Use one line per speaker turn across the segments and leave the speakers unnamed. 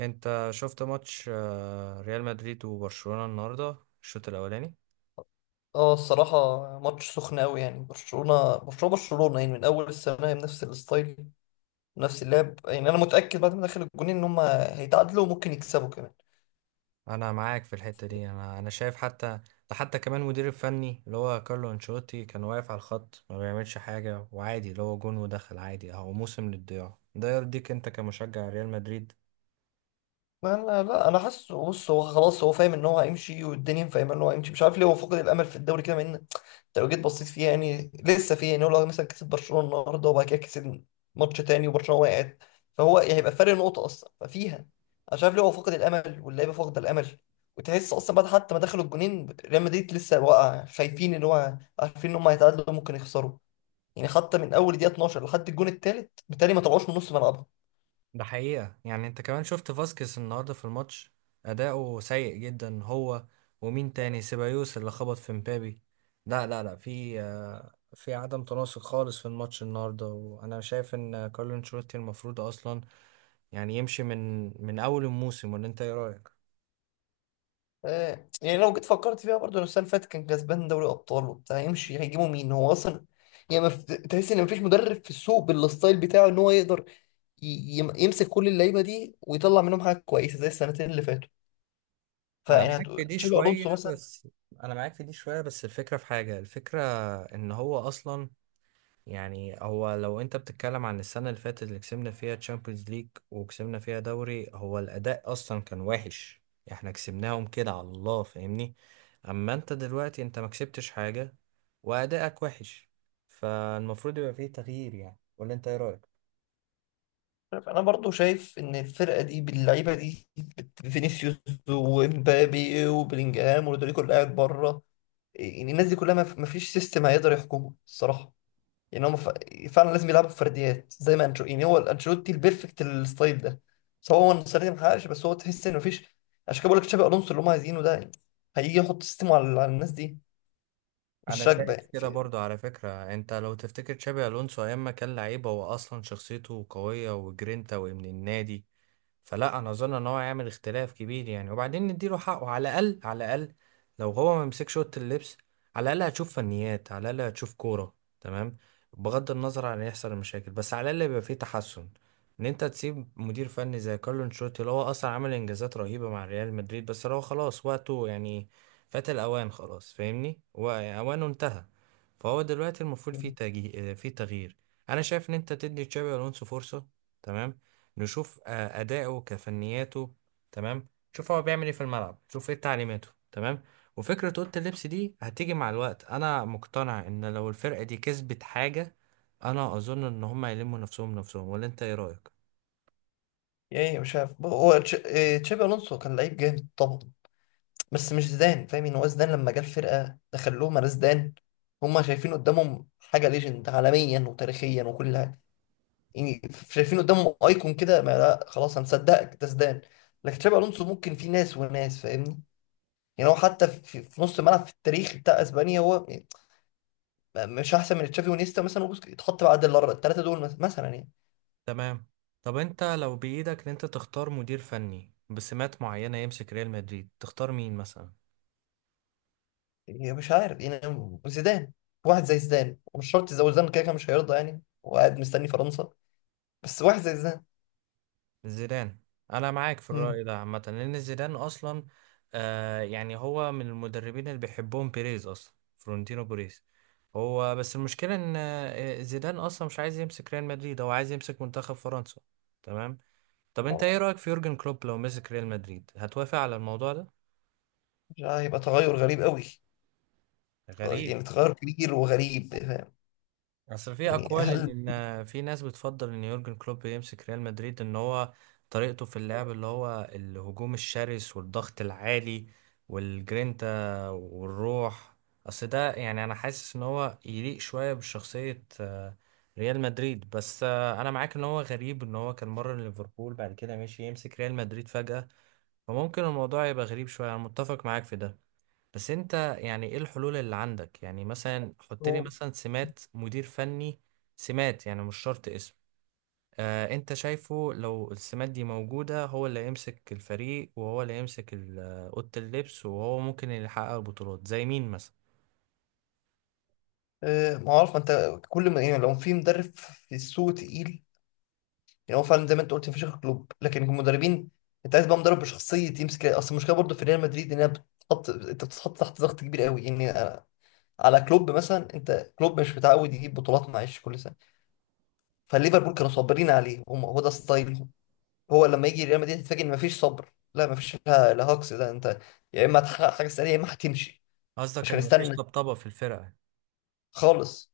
انت شفت ماتش ريال مدريد وبرشلونة النهاردة. الشوط الاولاني.
اه الصراحة ماتش سخن أوي، يعني برشلونة يعني من أول السنة هي بنفس الستايل، نفس اللعب. يعني أنا متأكد بعد ما دخل الجونين إن هما هيتعادلوا وممكن يكسبوا كمان.
انا معاك في الحتة دي، انا شايف، حتى ده حتى كمان مدير الفني اللي هو كارلو انشيلوتي كان واقف على الخط ما بيعملش حاجة، وعادي اللي هو جون ودخل عادي اهو، موسم للضياع. ده يرضيك انت كمشجع ريال مدريد؟
ما انا لا انا حاسس، بص، هو خلاص هو فاهم ان هو هيمشي، والدنيا فاهمه ان هو هيمشي. مش عارف ليه هو فقد الامل في الدوري كده، مع ان انت لو جيت بصيت فيها يعني لسه فيه. يعني هو لو مثلا كسب برشلونه النهارده وبعد كده كسب ماتش تاني وبرشلونه وقعت، فهو يعني هيبقى فرق نقطه اصلا ففيها. انا شايف ليه هو فقد الامل واللعيبه فاقده الامل، وتحس اصلا بعد حتى ما دخلوا الجونين ريال مدريد لسه واقع، خايفين ان هو عارفين ان هم هيتعادلوا ممكن يخسروا. يعني حتى من اول دقيقه 12 لحد الجون الثالث بالتالي ما طلعوش من نص ملعبهم.
ده حقيقة. يعني انت كمان شفت فاسكيز النهاردة في الماتش، أداؤه سيء جدا هو. ومين تاني؟ سيبايوس اللي خبط في مبابي. لا، لا، لا، في عدم تناسق خالص في الماتش النهاردة. وأنا شايف إن كارلو أنشيلوتي المفروض أصلا يعني يمشي من أول الموسم. ولا أنت إيه رأيك؟
يعني لو جيت فكرت فيها برضه، لو السنه اللي فاتت كان كسبان دوري ابطال وبتاع يمشي، هيجيبوا مين هو اصلا؟ يعني تحس ان مفيش مدرب في السوق بالستايل بتاعه ان هو يقدر ي... يمسك كل اللعيبه دي ويطلع منهم حاجه كويسه زي السنتين اللي فاتوا.
أنا
فيعني
معاك في دي
تشابي
شوية
الونسو مثلا.
بس أنا معاك في دي شوية، بس الفكرة في حاجة. الفكرة إن هو أصلا، يعني هو، لو انت بتتكلم عن السنة اللي فاتت اللي كسبنا فيها تشامبيونز ليج وكسبنا فيها دوري، هو الأداء أصلا كان وحش. احنا كسبناهم كده على الله، فاهمني؟ أما انت دلوقتي، انت ما كسبتش حاجة، وأداءك وحش. فالمفروض يبقى فيه تغيير يعني. ولا انت ايه رأيك؟
انا برضه شايف ان الفرقه دي باللعيبه دي، فينيسيوس ومبابي وبلينجهام ورودريجو اللي قاعد بره، يعني الناس دي كلها مفيش سيستم هيقدر يحكمه الصراحه. يعني فعلا لازم يلعبوا بفرديات زي ما انشو، يعني هو انشيلوتي البيرفكت الستايل ده، بس هو السنه دي محققش. بس هو تحس انه مفيش، عشان كده بقول لك تشابي الونسو اللي هم عايزينه ده، يعني هيجي يحط سيستم على... على الناس دي
انا
مش راكبه.
شايف كده برضو. على فكرة، انت لو تفتكر تشابي الونسو ايام ما كان لعيب، هو اصلا شخصيته قوية وجرينتا وابن النادي. فلا، انا اظن ان هو هيعمل اختلاف كبير يعني، وبعدين نديله حقه، على الاقل على الاقل. لو هو ما مسكش اوضه اللبس، على الاقل هتشوف فنيات، على الاقل هتشوف كوره. تمام. بغض النظر عن يحصل المشاكل، بس على الاقل يبقى فيه تحسن. ان انت تسيب مدير فني زي كارلو انشيلوتي اللي هو اصلا عمل انجازات رهيبه مع ريال مدريد، بس هو خلاص وقته يعني، فات الاوان خلاص، فاهمني؟ واوانه انتهى. فهو دلوقتي المفروض فيه فيه تغيير. انا شايف ان انت تدي تشابي الونسو فرصه. تمام. نشوف أداؤه كفنياته. تمام. نشوف هو بيعمل إيه في الملعب، نشوف إيه تعليماته. تمام. وفكرة أوضة اللبس دي هتيجي مع الوقت. أنا مقتنع إن لو الفرقة دي كسبت حاجة، أنا أظن إن هما يلموا نفسهم نفسهم. ولا أنت إيه رأيك؟
يعني مش عارف هو تش... إيه، تشابي الونسو كان لعيب جامد طبعا، بس مش زيدان فاهم؟ يعني هو زيدان لما جه الفرقه دخل لهم على زيدان، هم شايفين قدامهم حاجه ليجند عالميا وتاريخيا وكل حاجه. يعني شايفين قدامهم ايكون كده، ما لا خلاص هنصدقك ده زيدان. لكن تشابي الونسو ممكن، في ناس وناس فاهمني؟ يعني هو حتى في نص الملعب في التاريخ بتاع اسبانيا هو يعني مش احسن من تشافي ونيستا مثلا، وبوسكيتس يتحط بعد الثلاثه دول مثلا يعني.
تمام. طب أنت لو بإيدك إن أنت تختار مدير فني بسمات معينة يمسك ريال مدريد، تختار مين مثلا؟
يعني مش عارف يعني، زيدان، واحد زي زيدان، ومش شرط زي زيدان كده كده مش هيرضى يعني وقاعد مستني فرنسا، بس واحد زي زيدان.
زيدان. انا معاك في
مم.
الرأي ده عامة، لان زيدان اصلا يعني هو من المدربين اللي بيحبهم بيريز اصلا، فرونتينو بيريز. هو بس المشكلة ان زيدان اصلا مش عايز يمسك ريال مدريد، هو عايز يمسك منتخب فرنسا. تمام. طب انت ايه رأيك في يورجن كلوب؟ لو مسك ريال مدريد هتوافق على الموضوع ده؟
مش عارف، هيبقى تغير غريب قوي،
غريب.
يعني تغير كبير وغريب فاهم.
اصل في
يعني
اقوال
هل
ان في ناس بتفضل ان يورجن كلوب يمسك ريال مدريد، ان هو طريقته في اللعب اللي هو الهجوم الشرس والضغط العالي والجرينتا والروح. اصل ده يعني انا حاسس ان هو يليق شوية بشخصية ريال مدريد. بس انا معاك ان هو غريب، ان هو كان مرة ليفربول بعد كده مشي يمسك ريال مدريد فجأة. فممكن الموضوع يبقى غريب شوية. انا متفق معاك في ده. بس انت، يعني ايه الحلول اللي عندك؟ يعني مثلا حط لي مثلا سمات مدير فني، سمات يعني مش شرط اسم. انت شايفه لو السمات دي موجودة، هو اللي يمسك الفريق، وهو اللي يمسك اوضة اللبس، وهو ممكن اللي يحقق البطولات، زي مين مثلا؟
ما عارف، ما انت كل ما يعني لو في مدرب في السوق تقيل، يعني هو فعلا زي ما انت قلت مفيش غير كلوب. لكن المدربين، انت عايز بقى مدرب بشخصيه يمسك. اصل المشكله برضه في ريال مدريد انها بتحط، انت بتتحط تحت ضغط كبير قوي. على كلوب مثلا، انت كلوب مش متعود يجيب بطولات، معلش كل سنه فليفربول كانوا صابرين عليه، هم هو ده ستايلهم. هو لما يجي ريال مدريد تتفاجئ ان مفيش صبر، لا مفيش، لا لا هاكس ده انت، يا اما هتحقق حاجه سريعه يا اما هتمشي.
قصدك
مش
ان مفيش
هنستنى
طبطبة في الفرقة؟
خالص.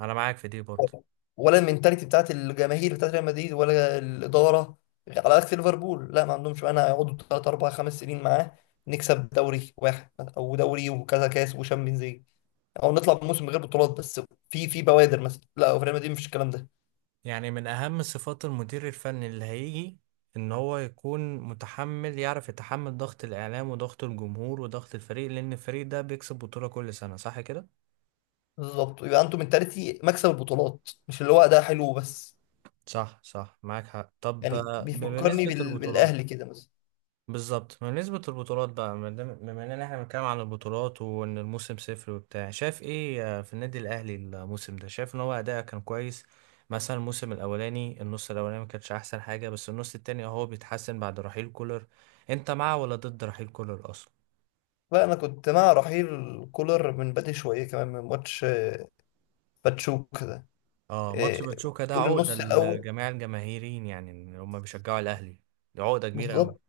انا معاك في دي برضه.
ولا المنتاليتي بتاعت الجماهير بتاعت ريال مدريد ولا الاداره، على عكس ليفربول، لا ما عندهمش. انا هيقعدوا 3 4 5 سنين معاه، نكسب دوري واحد او دوري وكذا كاس وشامبيونز ليج، او نطلع بموسم من غير بطولات، بس في في بوادر مثلا. لا في ريال مدريد مفيش الكلام ده.
يعني من اهم صفات المدير الفني اللي هيجي، ان هو يكون متحمل، يعرف يتحمل ضغط الاعلام وضغط الجمهور وضغط الفريق، لان الفريق ده بيكسب بطولة كل سنة، صح كده؟
بالظبط، يبقى انتوا منتاليتي مكسب البطولات، مش اللي هو ده حلو بس.
صح، صح، معاك حق. طب
يعني بيفكرني
بنسبة البطولات.
بالاهلي كده مثلا.
بالظبط، بنسبة البطولات بقى، ما دام- بما اننا احنا بنتكلم عن البطولات وان الموسم صفر وبتاع، شايف ايه في النادي الاهلي الموسم ده؟ شايف ان هو اداءه كان كويس؟ مثلا الموسم الاولاني، النص الاولاني ما كانش احسن حاجة، بس النص التاني اهو بيتحسن بعد رحيل كولر. انت مع ولا ضد رحيل كولر اصلا؟
فانا كنت مع رحيل كولر من بدري شويه، كمان من ماتش باتشوك ده.
اه، ماتش
آه،
باتشوكا ده
طول
عقدة
النص الاول.
لجميع الجماهيرين يعني اللي هم بيشجعوا الاهلي. دي عقدة كبيرة قوي.
بالظبط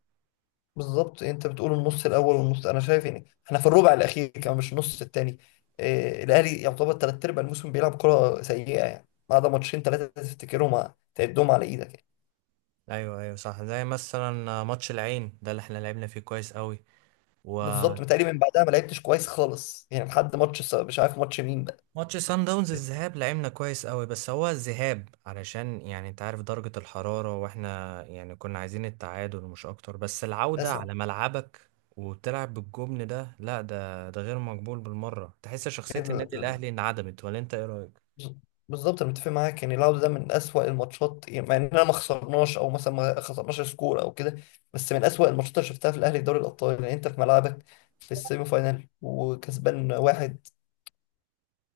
بالظبط، انت بتقول النص الاول والنص، انا شايف يعني احنا في الربع الاخير كمان مش النص الثاني. إيه، الاهلي يعتبر ثلاث ارباع الموسم بيلعب كره سيئه، يعني ما عدا ماتشين ثلاثه تفتكرهم تعدهم على ايدك يعني.
ايوه، ايوه، صح. زي مثلا ماتش العين ده اللي احنا لعبنا فيه كويس قوي،
بالظبط،
وماتش
متهيألي من بعدها ما لعبتش كويس خالص، يعني لحد ماتش مش عارف ماتش مين بقى،
سان داونز. الذهاب لعبنا كويس قوي، بس هو الذهاب علشان يعني انت عارف درجة الحرارة، واحنا يعني كنا عايزين التعادل مش اكتر. بس العودة على ملعبك، وبتلعب بالجبن ده، لا، ده غير مقبول بالمرة. تحس شخصية النادي
مثلا.
الاهلي انعدمت؟ ولا انت ايه رأيك؟
بز- بالظبط انا متفق معاك. يعني العوده ده من اسوأ الماتشات، يعني مع اننا ما خسرناش او مثلا ما خسرناش سكور او كده، بس من اسوأ الماتشات اللي شفتها في الاهلي في دوري الابطال. يعني انت في ملعبك في السيمي فاينال وكسبان واحد،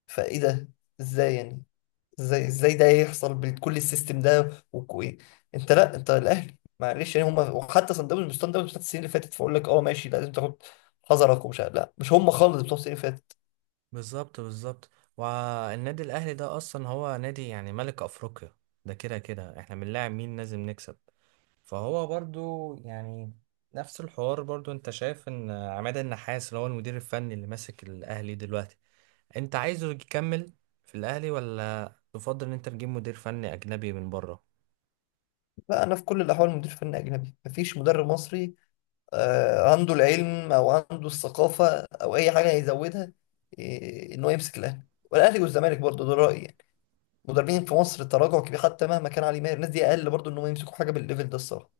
فايه ده؟ ازاي يعني؟ ازاي ده يحصل بكل السيستم ده وكوي؟ انت، لا انت الاهلي معلش يعني، هم وحتى صن داونز، وصن داونز بتاعت السنين اللي فاتت فاقول لك اه ماشي، لا لازم تاخد حذرك ومش لا مش هم خالص بتوع السنين اللي فاتت.
بالظبط، بالظبط. والنادي الاهلي ده اصلا هو نادي يعني ملك افريقيا. ده كده كده، احنا بنلاعب مين؟ لازم نكسب. فهو برضو يعني نفس الحوار برضو. انت شايف ان عماد النحاس اللي هو المدير الفني اللي ماسك الاهلي دلوقتي، انت عايزه يكمل في الاهلي؟ ولا تفضل ان انت تجيب مدير فني اجنبي من بره؟
لا انا في كل الاحوال مدير فني اجنبي، مفيش مدرب مصري عنده العلم او عنده الثقافه او اي حاجه هيزودها ان هو يمسك الاهلي، والاهلي والزمالك برضه، ده رايي يعني. مدربين في مصر التراجع كبير، حتى مهما كان علي ماهر الناس دي اقل، برضه ان هم يمسكوا حاجه بالليفل ده الصراحه،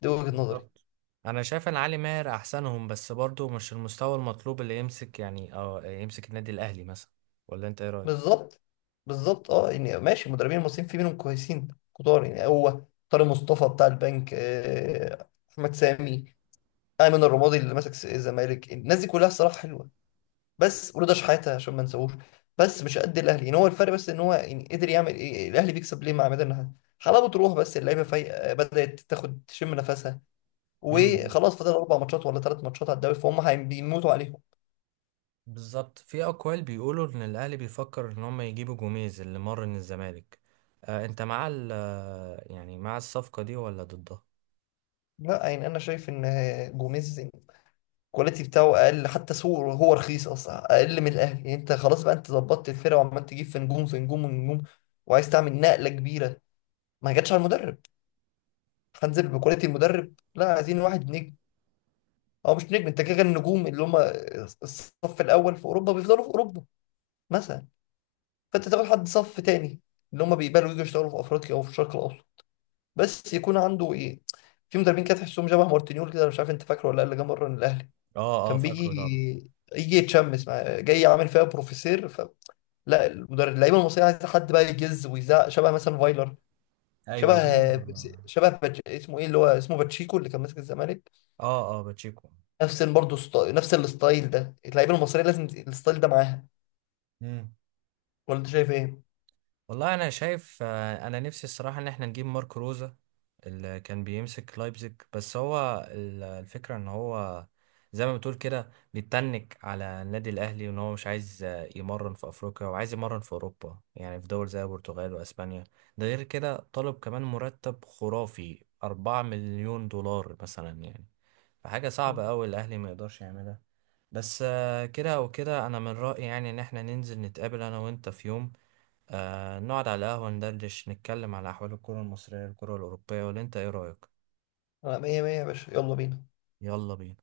دي وجهه نظري.
بالظبط. انا شايف ان علي ماهر احسنهم، بس برضو مش المستوى المطلوب اللي يمسك يعني، يمسك النادي الاهلي مثلا. ولا انت ايه؟
بالظبط بالظبط. اه يعني ماشي، المدربين المصريين في منهم كويسين كتار، يعني هو طارق مصطفى بتاع البنك، احمد سامي، ايمن الرمادي اللي ماسك الزمالك، الناس دي كلها الصراحه حلوه، بس ورضا شحاته عشان ما نسووش، بس مش قد الاهلي. يعني هو الفرق بس ان هو، يعني قدر يعمل ايه، الاهلي بيكسب ليه مع عماد النحاس؟ حلاوه روح، بس اللعيبه فايقه بدات تاخد تشم نفسها،
رايك
وخلاص فاضل اربع ماتشات ولا ثلاث ماتشات على الدوري فهم بيموتوا عليهم.
بالظبط. في اقوال بيقولوا ان الاهلي بيفكر ان هم يجيبوا جوميز اللي مر من الزمالك. انت مع ال آه، يعني مع الصفقه دي ولا ضدها؟
لا يعني انا شايف ان جوميز الكواليتي بتاعه اقل، حتى سوق هو رخيص اصلا اقل من الاهلي. يعني انت خلاص بقى، انت ظبطت الفرقه وعمال تجيب في نجوم في نجوم في نجوم وعايز تعمل نقله كبيره، ما جاتش على المدرب هنزل بكواليتي المدرب؟ لا عايزين واحد نجم، او مش نجم، انت كده كده النجوم اللي هم الصف الاول في اوروبا بيفضلوا في اوروبا مثلا، فانت تاخد حد صف تاني اللي هم بيقبلوا يجوا يشتغلوا في افريقيا او في الشرق الاوسط، بس يكون عنده ايه. في مدربين كده تحسهم شبه مارتينيول كده، أنا مش عارف انت فاكره ولا لا، اللي جه مره الاهلي.
اه، اه،
كان
فاكره طبعا.
بيجي يجي يتشمس مع جاي عامل فيها بروفيسور. ف لا المدرب، اللعيبه المصريه عايزه حد بقى يجز ويزعق، شبه مثلا فايلر، شبه،
ايوه، فاكر، اه.
شبه اسمه ايه، اللي هو اسمه باتشيكو اللي كان ماسك الزمالك.
اه، باتشيكو.
نفس برضه نفس الستايل ده اللعيبه المصريه لازم الستايل ده معاها.
مم.
ولا انت شايف ايه؟
والله انا شايف، انا نفسي الصراحه ان احنا نجيب ماركو روزا اللي كان بيمسك لايبزيج، بس هو الفكره ان هو زي ما بتقول كده، بيتنك على النادي الاهلي، وان هو مش عايز يمرن في افريقيا، وعايز يمرن في اوروبا، يعني في دول زي البرتغال واسبانيا. ده غير كده طالب كمان مرتب خرافي 4 مليون دولار مثلا يعني. فحاجه
مم.
صعبه قوي، الاهلي ما يقدرش يعملها. بس كده او كده، انا من رايي يعني ان احنا ننزل نتقابل انا وانت في يوم، نقعد على القهوة، ندردش، نتكلم على أحوال الكرة المصرية، الكرة الأوروبية. ولا أنت إيه رأيك؟
لا مية مية يا باشا، يلا بينا.
يلا بينا.